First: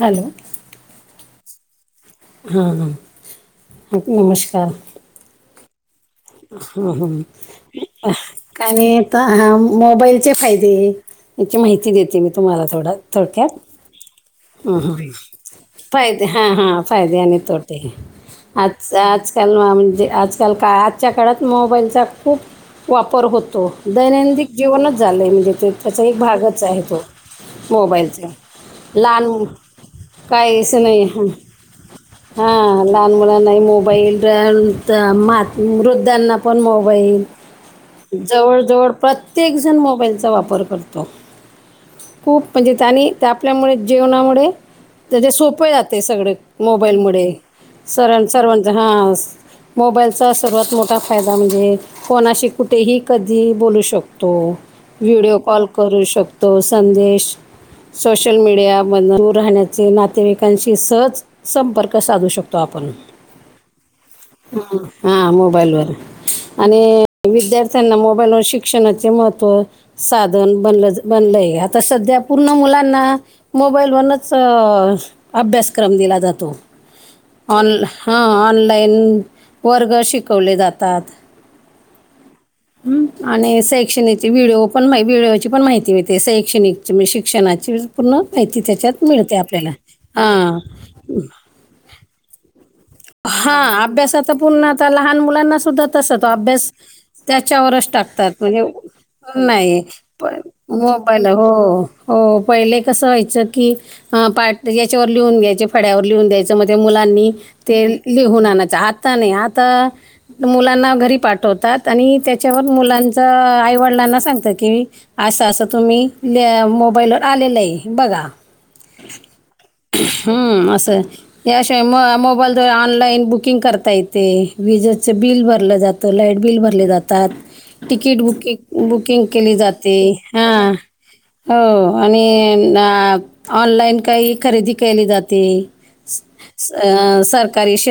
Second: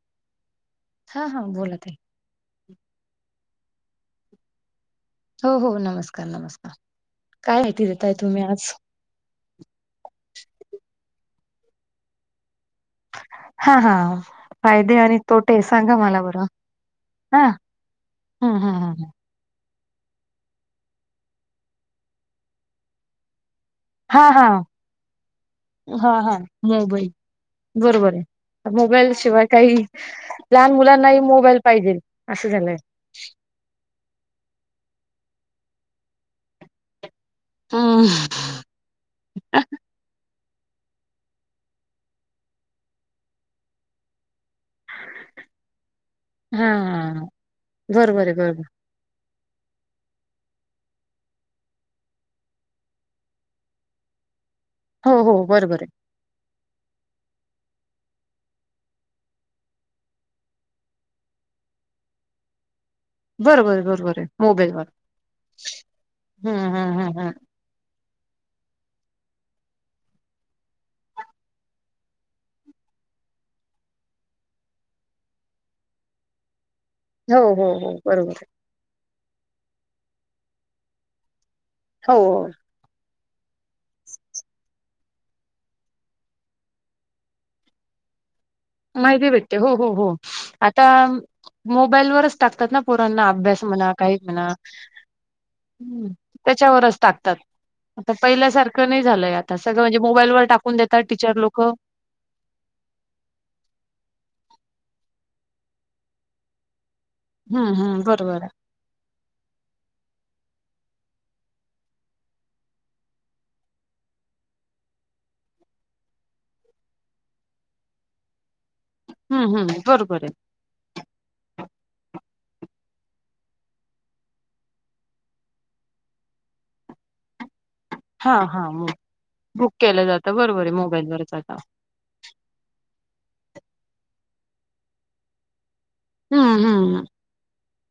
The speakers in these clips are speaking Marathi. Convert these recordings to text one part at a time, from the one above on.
हॅलो हा हा बोलत आहे हां हां नमस्कार हो हो नमस्कार नमस्कार ह काय माहिती ह देताय तुम्ही आज आणि आता मोबाईलचे फायदे याची माहिती देते मी तुम्हाला थोडं हा हा थोडक्यात फायदे आणि तोटे सांगा मला फायदे बरं हा हा फायदे आणि हा तोटे हम् हम अज हम ह आज काल म्हणजे आजकाल का आजच्या काळात मोबाईलचा खूप वापर होतो हा दैनंदन हा जीवनच झालंय म्हणजे ते त्याचा हा एक हा भागच आहे तो मोबाईलचा लहान मोबाईलशिवाय मु- काही लहान काहीच नाही मुलांनाही हां मोबाईल पाहिजे असं झालंय हां लहान मुलांना मोबाईल मात मृद्धांना पण मोबाईल हम्म जवळ जवळ प्रत्येक जण मोबाईलचा वापर करतो खूप म्हणजे त्यांनी ते आपल्यामुळे जेवणामुळे तर ते सोप जाते सगळ हा मोबाईल मु सरां बरोबर आहे बरोबर सर्वांच हा मोबाईल. त्याचा सर्वात मोठा फायदा म्हणजे, कोणाशी कुठेही कधी बोलू शकतो. हो व्हिडिओ हो कॉल बरोबर आहे करू शकतो. संदेश सोशल मीडिया मधन दूर राहण्याचे नातेवाईकांशी सहज, संपर्क साधू शकतो. आपण बरोबर बरोबर आहे मोबाईल वर. हा मोबाईल वर, हम्म आणि हम्म हम्म हम्म विद्यार्थ्यांना मोबाईलवर शिक्षणाचे महत्त्व. साधन बनल बनलय, आता सध्या पूर्ण मुलांना. मोबाईल वरनच अभ्यासक्रम दिला जातो. हो ऑन हो हो हा बरोबर आहे ऑन लाइन वर्ग शिकवले जातात. हो हो. आणि शैक्षणिकची व्हिडीओ पण व्हिडिओची पण माहिती मिळते. शैक्षणिकची म्हणजे शिक्षणाची. पूर्ण माहिती त्यांच्यात माहिती मिळते भेटते आपल्याला हो हो हो हा.. आता मोबाईलवरच. टाकतात ना पोरांना हा अभ्यास म्हणा काही अभ्यासाचा म्हणा पुन्हा आता लहान मुलांना सुद्धा तसं तो अभ्यास त्यांच्यावरच टाक तात त्याच्यावरच आता टाकतात म्हणजे पहिल्यासारखं नाही झालंय, आता नाही सगळं म्हणजे पण मोबाईलवर टाकून देतात मोबाईल टीचर हो लोक. हो. पहिले कसं व्हायचं की, ह पाठ याच्यावर लिहून द्यायचे, फळ्यावर लिहून द्यायचं मग ते मुलांनी. हम्म ते हम्म बरोबर लिहून आहे आणच आता, नाही आता मुलांना घरी पाठवतात आणि त्याच्यावर मुलांचं आईवडिलांना सांगतात की, असं असं तुम्ही, मोबाईलवर आलेलं आहे बघा. हम्म हम्म बरोबर आहे हम्म असं, याशिवाय मोबाईल. ऑनलाईन बुकिंग करता येते, विजेच बिल भरलं जात लाईट बिल भरले जातात. तिकीट हा हा बुकिंग बुकिंग केली बुक जाते. केलं जातं हा बरोबर आहे मोबाईलवरच आता हो आणि ऑनलाईन काही खरेदी केली जाते. हम्म हम्म अ सर,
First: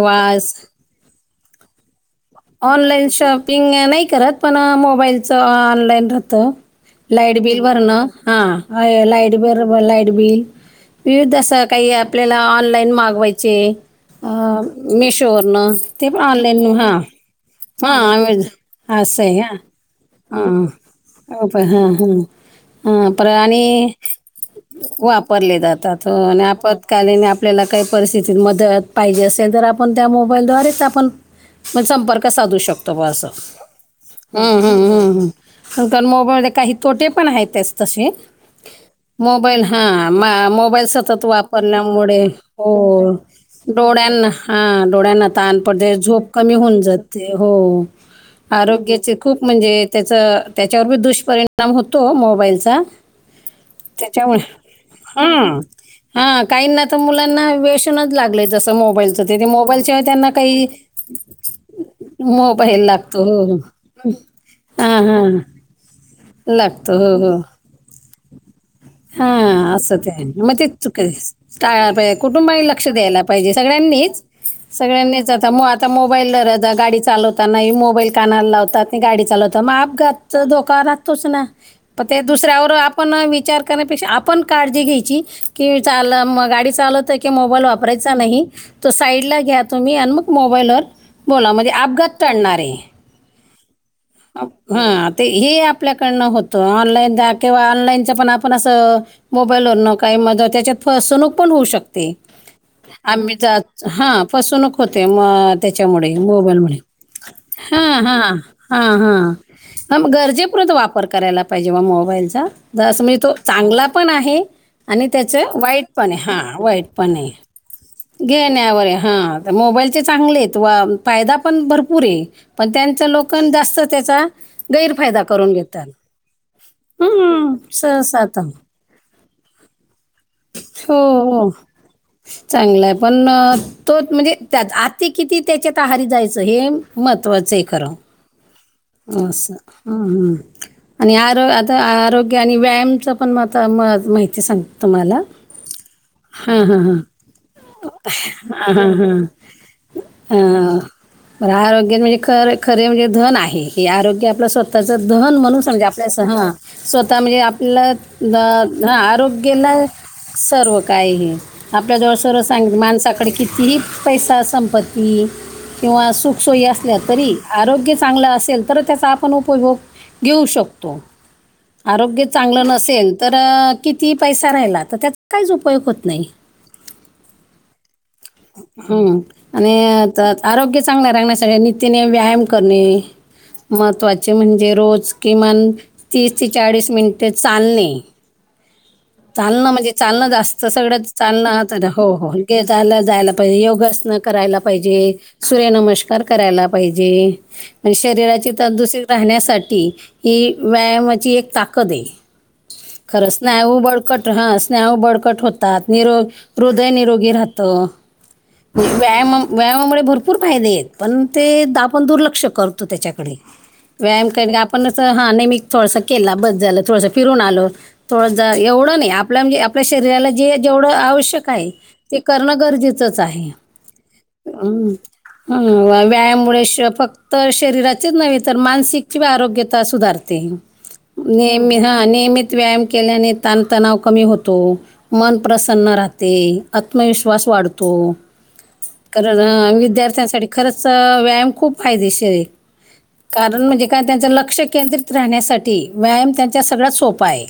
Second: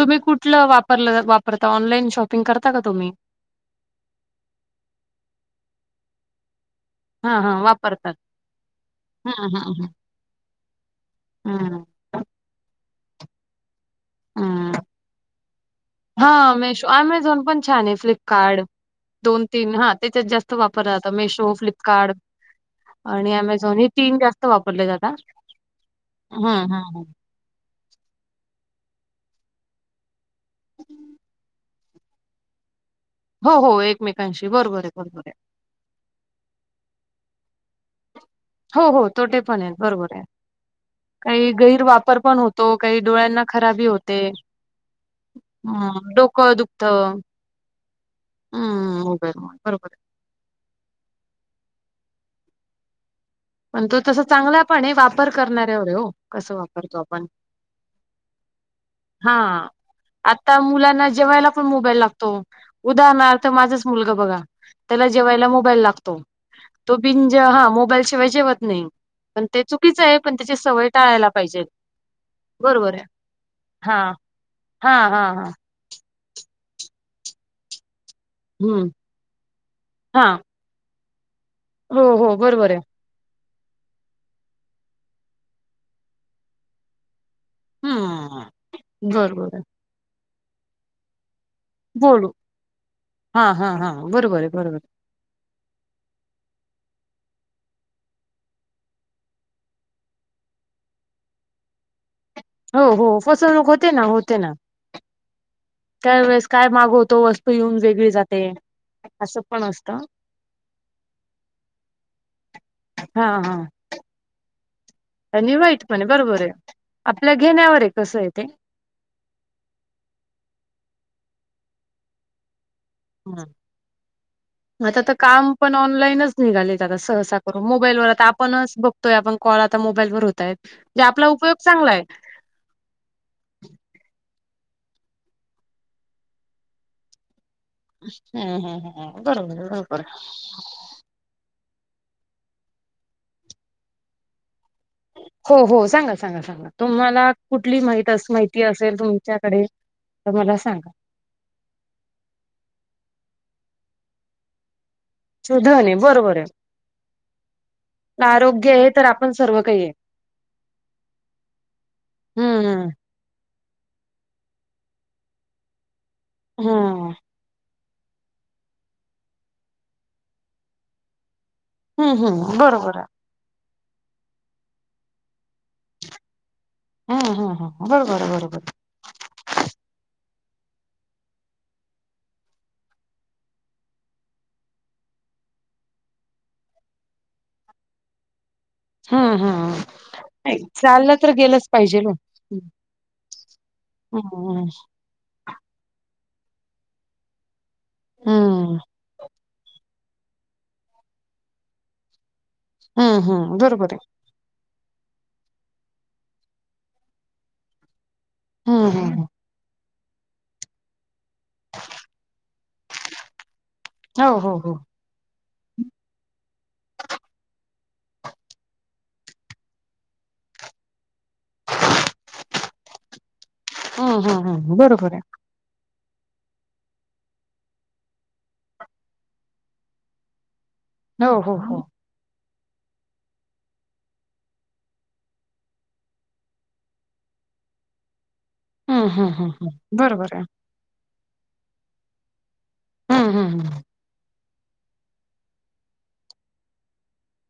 तुम्ही कुठलं वापर वापरता, ऑनलाईन शॉपिंग करता का ऑनलाईन तुम्ही. शॉपिंग नाही करत पण, मोबाईलच ऑनलाईन राहतं. हा लाईट हा बिल भरणं, वापरतात हा लाईट हम्म बर हम्म लाईट बिल. विविध अस हम्म हम्म काही आपल्याला ऑनलाईन मागवायचे. अ हम्म मिशोवरन ते, पण हा ऑनलाईन मेशो हा, अमेझॉन पण छान हा आहे अमॅझोन. फ्लिपकार्ट असेय हां, त्याच्यात जास्त हं वापरला जातो. हं [unintelligible] ह आणि प्राणी हे जास्त वापरले जातात. वापरले जातात, हं, आणि हं, हं. आपत्कालीन अॅप. आपल्याला काही परिस्थितीत मदत पाहिजे असेल, तर आपण त्या मोबाईलद्वारेच आपण. संपर्क साधू शकतो ब असं. हो हो, एकमेकांशी हम्म, बरोबर आहे हम्म, हम्म, बरोबर आहे. हम्म. कारण मोबाईलने काही, तोटे पण आहेत तसे हो, हो. तोटे पण मोबाईल आहेत. हा बरोबर आहे. मोबाईल सतत काही गैरवापर वापरल्यामुळे पण हो. होतो, काही डोळ्यांना खराबी होते. डोळ्यांना हा डोळ्यांना तानपडद हं, झोप डोकं कमी होऊन दुखतं. जाते. हो हं, आरोग्याचे खूप मोबाईलमुळे. म्हणजे बरोबर आहे. त्याच त्याच्यावरी दुष्परिणाम होतो. मोबाईलचा [unintelligible] पण तो तसा त्यांच्यामुळे चांगला पण आहे, वापर हम, करणाऱ्यावर आहे हो, हा कसं काहींना तर वापरतो आपण. मुलांना वेशनच लाग लागलंय तसं मोबालच हां, मोबाईल शिवाय त्यांना आता काही मुलांना जेवायला पण मोबाईल लागतो. मोबाईल उदाहरणार्थ लागतो. माझाच मुलगा बघा, हा त्याला हा जेवायला मोबाईल लागतो. तो लागतो बिन जेवा हा मोबाईल शिवाय जेवत नाही. हा पण असं चुकीचं ते आहे. पण मग त्याची ते सवय चुकये टाळायला पाहिजे. काय बाय. कुटून बाई कुटुंबानी लक्ष बरोबर आहे द्यायला पाहिजे हा सगळ्यांनीच. हा हा सगळ्यांनीच हा आता मोबाईल, र गाडी चालवता ना ही मोबाईल. कानाला हम्म लावतात गाडी चालवतात मग हा अपघात धोका राहतोच ना, हो ते हो दुसऱ्यावर बरोबर आहे. आप पण विचार करण्यापेक्षा आपण काळजी घ्यायची. की चालव गाडी चालवतोय की, तु् मोबाईल वापरायचा हम्म नाही, तो साईडला बरोबर आहे घ्या तुम्ही मग मोबाईल वर बोला म्हजें अपघात बोलू टळणार ये हा हा हा बरोबर आहे बरोबर हा ते हे आपल्याकडनं होतं ऑनलाईन द्या किंवा ऑनलाईनच पण आपण असं मोबाईलवरन काही म त्याच्यात फसवणूक पण होऊ शकते. आहे हो हो आम्ही फसवणूक होते ना हा होते ना फसूनक होते म त्याच्यामुळे मोबाईल मुळे त येऊन वेगळी जाते. हा हा असं पण असतं ह गरजेपुर्ंत वापर करायला पाहिजे मोबाईलचा ज मी हा तो हा चांगला पण आहे आणि त्याच वाईट पण आहे हा वाईट पण आहे. आपल्या घेण्यावर आहे कसं आहे. ते. घेण्यावर हा मोबाईलचे चांगले आहेत व फायदा पण भरपूर आहे पण त्यांच लोक हं. जास्त त्याचा आता तर गैरफायदा करून काम पण घेतात. ऑनलाईनच निघालेत सहसा हं, कर मोबाईलवर सहसा आता आपणच बघतोय आपण कॉल आता मोबाईल वर होतय. हो चांगलंय पण तो म्हणजे त्यात आती किती त्याच्यात आहारी जायचं हे महत्त्वाचं आहे. खरं हम्म हम्म हम्म अस बरोबर हा बरोबर. हा आणि आरो आता आरोग्य आणि व्यायामच पण म म माहिती सांगते तुम्हाला हो हो सांगा सांगा हां सांगा हां हां तुम्हाला कुठली माहिती असेल तुमच्याकडे तर मला सांगा आरोग्या म्हणजे खर खरे म्हणजे धन आहे हे आरोग्य आपलं स्वत च दहन म्हणून समजे धन आहे आपल्यास बरोबर हा आहे स्वतः म्हणजे आपल्या आरोग्य आहे ह तर आपण आरोग्य सर्व काही आहे. सर्व काय हे आपल्या जवळ सर्व सांग मा हम्म माणसाकडे किती ही पैसा संपत्ती किंवा सुखसोयी असल्या हम्म. तरी आरोग्य चांगलं असेल. तर त्याचा आपण उपभोग घेऊ शकतो हम्म आरोग्य हम्म हम्म चांगलं बरोबर आहे नसेल तर किती पैसा राहिला तर त्याचा काहीच उपयोग होत नाही. हा हा हा बरोबर बरोबर बरोबर हम्म आणि आरोग्य चांगलं रागण्यासाठी नित्याने व्यायाम करणे. महत्त्वाचे म्हणजे रोज किमान तीस ते चाळीस मिनिटे चालणे. हम्म चालं हम्म. म्हणजे चालं नाही जास्त सगळं चाललं तर चाल गेलंच हो पाहिजेल ओ. होला जायला. पाहिजे योग सन करायला हम्म पाहिजे. सूर्य नमस्कार करायला पाहिजे. म्हणजे शरीराची हम्म तंदुस्त राहण्यासाठी ही व्यायाम ची एक ताकद आहे हम्म हम्म बरोबर कट हा स्नायू बडकट होतात निरो हृदय निरोगी राहतं. हम्म हम्म. व्यायाम व्यायामामुळे भरपूर फायदे आहेत. पण ते आपण दुर्लक्ष करतो त्याच्याकडे व्यायाम हो कधी हो हो आपणच हा नेहमी थोडांसा केला बस झालं थोडं फिरून आलो. थोडं ज एवढं नाही आपल्या म्हणजे आपल्या शरीराला जे जेवढं आवश्यक काय ते करणं गरजेचंच आहे. हम्म हम्म बरोबर आहे व्यायाममुळे श फक्त शरीराचेच नव्हे तर मानसिकची आरोग्यता सुधारते. हो हो निम हो हा नियमित व्यायाम केल्याने ताणतणाव कमी होतो. मन प्रसन्न राहते. आत्मविश्वास वाढतो. हम्म हम्म कारण हम्म ह हम्म बरोबर आहे विद्यार्थ्यांसाठी खरंच अस व्यायाम खूप फायदेशीर आहे हम्म हम्म कारण हम्म म्हणजे का त्यांच लक्ष केंद्रित राहण्यासाठी व्यायाम त्यांच्या सगळ्यात सोपां आहे.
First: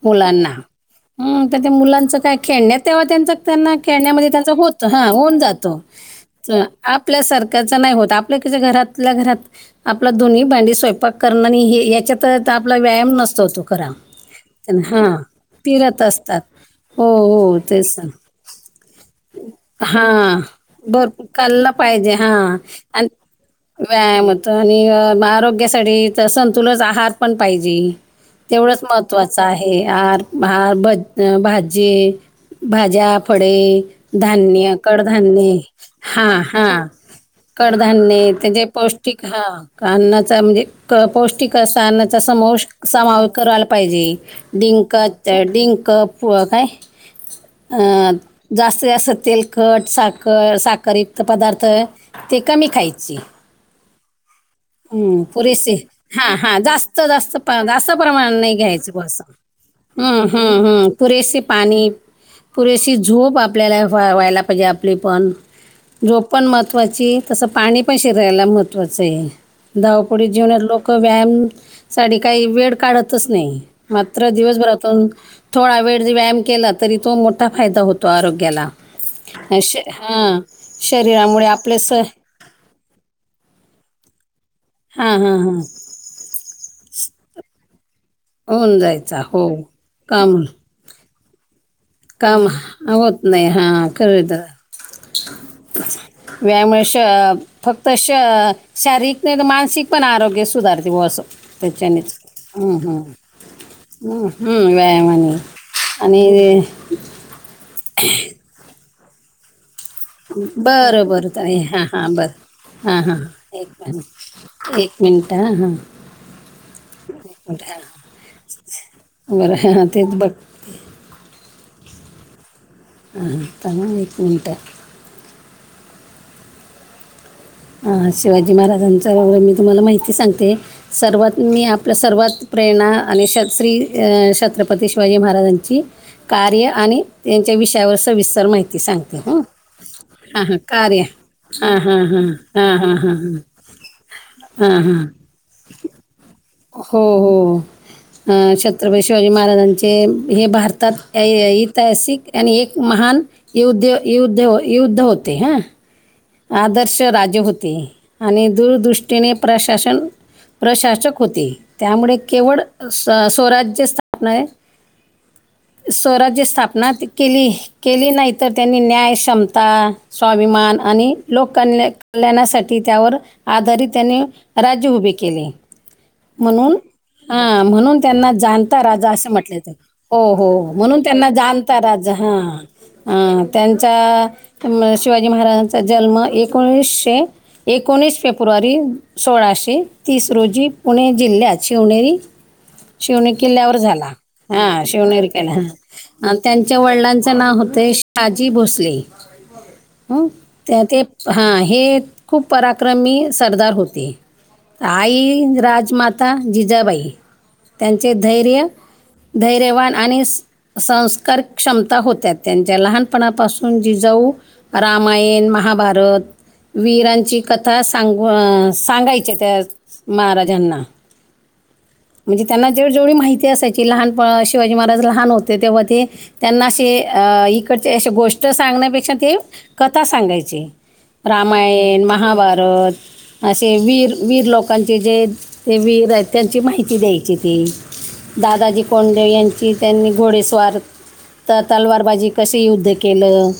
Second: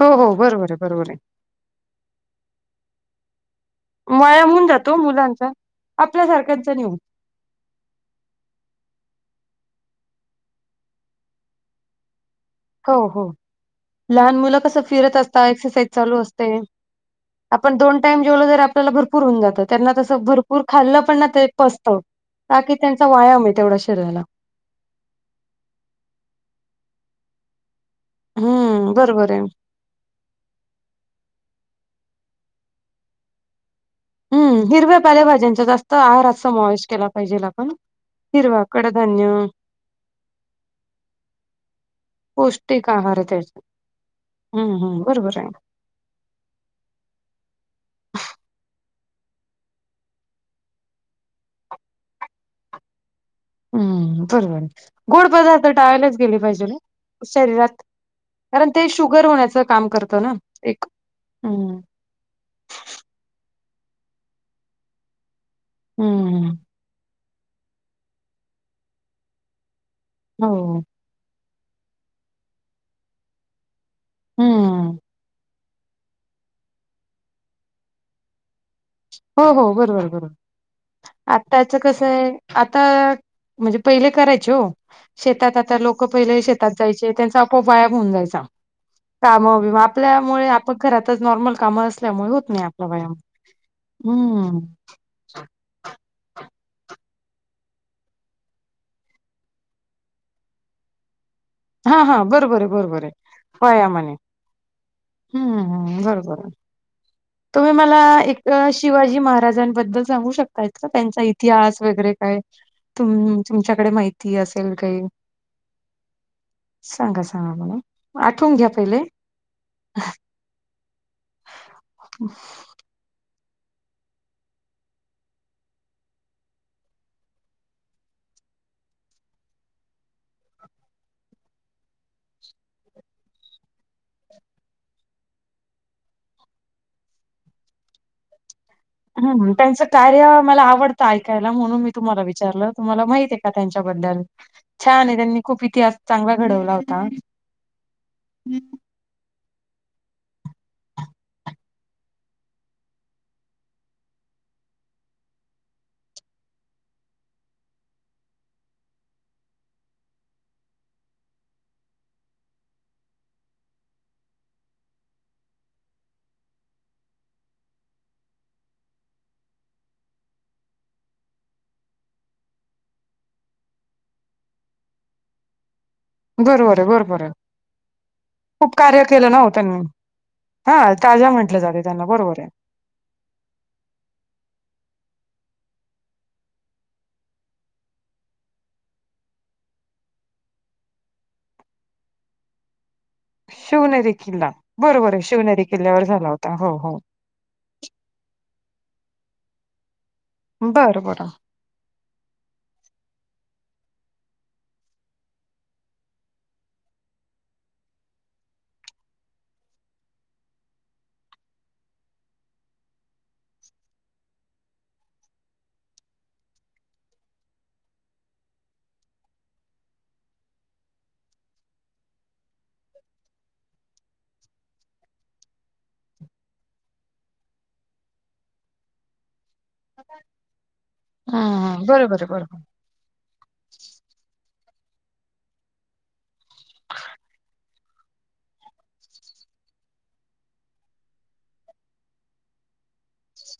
हो हो मुलांना बरोबर आहे बरोबर आहे हम् तर त्या मुलांच काय खेळण्यात तेव्हा त्यांच त्यांना खेळण्यामध्ये वाया त्यांच होऊन होत जातो ह होऊन मुलांचा जात आपल्या आपल्यासारख्यांचा नाही सारखं होत आपल्या सारख्या च नाही होत घरातल्या घरात आपली धुनी भांडी स्वयपाक करन आणि याच्यात तर आपला हो व्यायाम हो नसतो तो खरा. लहान मुलं कसं फिरत असतात एक्सरसाइज चालू असतात असते. हो हो आपण तेच दोन ना. टाईम जेवलं जर आपल्याला भरपूर होऊन जातं त्यांना तसं हां. भरपूर खाल्लं पण भरपूर ते खाल्लं पचतं पाहिजे हा बाकी आणि त्यांचा व्यायाम आहे तेवढा शरीराला व्यायाम आणि आरोग्यासाठी तर संतुलच आहार पण पाहिजे तेवढंच हम्म महत्त्वाच बरोबर आहे हे आर आर भाजी, भाज्या, फळे हम्म धान्य हिरव्या कडधान्य पालेभाज्यांचा जास्त हा आहारात हा समावेश केला पाहिजेल आपण कडधान्य हिरवा त्याचेे पौष्टिक कडधान्य हा अन्नाचा म्हणजे पौष्टिक अस अन्नाचा समाश पौष्टिक आहार आहे समावेश त्याचा करा पाहिजे हम्म, डिंक हम्म. बरोबर आहे. डिंक काय अं जास्त जास्त तेलखट साखर साखरयुक्त पदार्थ ते कमी खायची हम्म, बरोबर आहे. हम्म गोड पदार्थ पुरेसे टाळायलाच हा गेले हा पाहिजे ना, जास्त जास्त शरीरात. जात प्रमाण नाही कारण ते घ्यायच बस शुगर होण्याचं काम हम्म करतं ना हम्म एक. हम् पुरेसे हं, पाणी पुरेशी झोप आपल्याला व व्हायला पाहिजे आपली पण झोप पण हं. महत्त्वाची तसं पाणी पण शिरायला महत्त्वाचं आहे धावपुडी जेवण्यात हो. लोकं व्यायाम साठी काही वेळ काढतच नाही मात्र हं. दिवसभरातून थोडा वेळ व्यायाम केला तरी तो मोठा फायदा होतो आरोग्याला हो, अ हो. बरोबर, बरोबर. हा शरीरामुळे आपले आत्ताचं स कसं आहे, आता म्हणजे पहिले करायचे हो हा हा शेतात आता लोक पहिले शेत शेतात जायचे त्यांचा आपोआप व्यायाम होऊन जायचा. होऊन जायचा हो काम बीम काम आपल्यामुळे ग घरातच नॉर्मल काम काम होत नाही हा कर द हं. [unintelligible] व्यायाम श फक्त श शारीरिक नाही तर मानसिक पण आरोग्य सुधारते व असं हां, त्याचानेच हां. बरोबर आहे, हम्म बरोबर आहे. हम्म व्यायामाने. हम्म हम्म व्यायामने हं, हं. आणि बरोबर. तुम्ही मला एक शिवाजी महाराजां बद्दल सांगू शकता का बरं त्यांचा बरं ताई इतिहास हां वगैरे हां काय? बरं हां हां तुम एक तुमच्याकडे माहिती असेल मिनिट काही एक मिनिट हां हां सांगा एक सांगा मिनिट हां मला आठवून घ्या पहिले बरं हां तेच बघ [unintelligible] ह थांब ह एक मिनटं हां शिवाजी महाराजांच्या मी तुम्हाला माहिती सांगते सर्वात मी आपलं सर्वात प्रेरणा आणि श्री छत्रपती शिवाजी महाराजांची कार्य आणि त्यांच्या विषयावर सविस्तर माहिती सांगते हं ह त्यांचं कार्य हां हां मला कार्य आवडतं ऐकायला हां म्हणून मी हां तुम्हाला हां विचारलं हां हां तुम्हाला हां माहित आहे हां का त्यांच्याबद्दल हां हां छान आहे त्यांनी खूप इतिहास चांगला घडवला हो होता. हो अ छत्रपती शिवाजी महाराजांचे हे भारतात ऐतिहासिक आणि एक महान युद्ध युद् युद्ध होते हा आदर्श राजे होते आणि दूरदृष्टीने प्रशासन प्रशासक होती त्यामुळे केवळ स्वराज्य स्थापना आहे स्रा्य स्थापना केली केली नाही तर त्यांनी न्यायक्ष्षमता स्वाभिमान आणि लोककल्या कल्याणासाठी त्यावर आधारित त्यांनी राज्य उभे केले म्हणून बरोबर आहे बरोबर आहे. ह म्हणून त्यांना खूप जाणता कार्य राजा असे केलं ना हो म्हटले ते त्यांनी. हो हो हा म्हणून त्यांना ताजा म्हटलं जाणता जाते त्यांना राजा हा बरोबर आहे. अं त्यांचा शिवाजी महाराजांचा जन्म एकोणीसशे एकोणीस फेब्रुवारी सोळाशे तीस रोजी पुणे जिल्ह्यात शिवनेरी शिवणी किल्ल्यावर झाला शिवनेरी किल्ला हा बरोबर आहे शिवनेर शिवनेरी किल्ल्यावर झाला किला होता हो त्यांच्या हो. वडलां नाव होते शाजी भोसले. त्या ते बरं बरं हा हे खूप पराक्रमी सरदार होते. आई राजमाता जिजाबाई त्यांचे धैर्य धैर्यवान आणि संस्कार क्षमता होत्या त्यांच्या लहानपणापासून जिजाऊ रामयण, महाभारत वीरांची कथा सांग सांगायचे त्या, महाराजांना. म्हणजे त्यांना जेव्हा जेवढी माहिती असायची लहान प शिवाजी महाराज लहान होते तेव्हा ते त्यांना असे अ इकडचे अ गोष्ट सांगण्यापेक्षा ते कथा सांगायचे. हं हं. रामायण, बरोबर आहे बरोबर. महाभारत असे वीर वीर लोकांचे जे ते वीर त्यांयांची माहिती द्यायची ती दादाजी कोंडे यांची त्यांनी घोडेस्वार तर तलवारबाजी कशी युद्ध केलं!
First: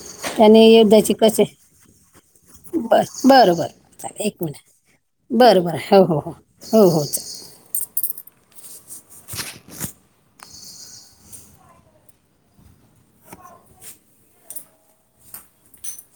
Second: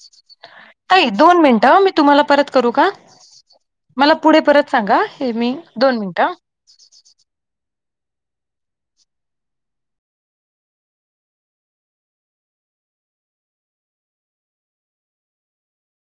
आणि त दोन मिनटं मी तुम्हाला परत करू का बरं बरं बरं मला चालेल एक पुढे मिनिट परत सांगा मी बरं बरं दोन हो हो हो मिनट हो हो!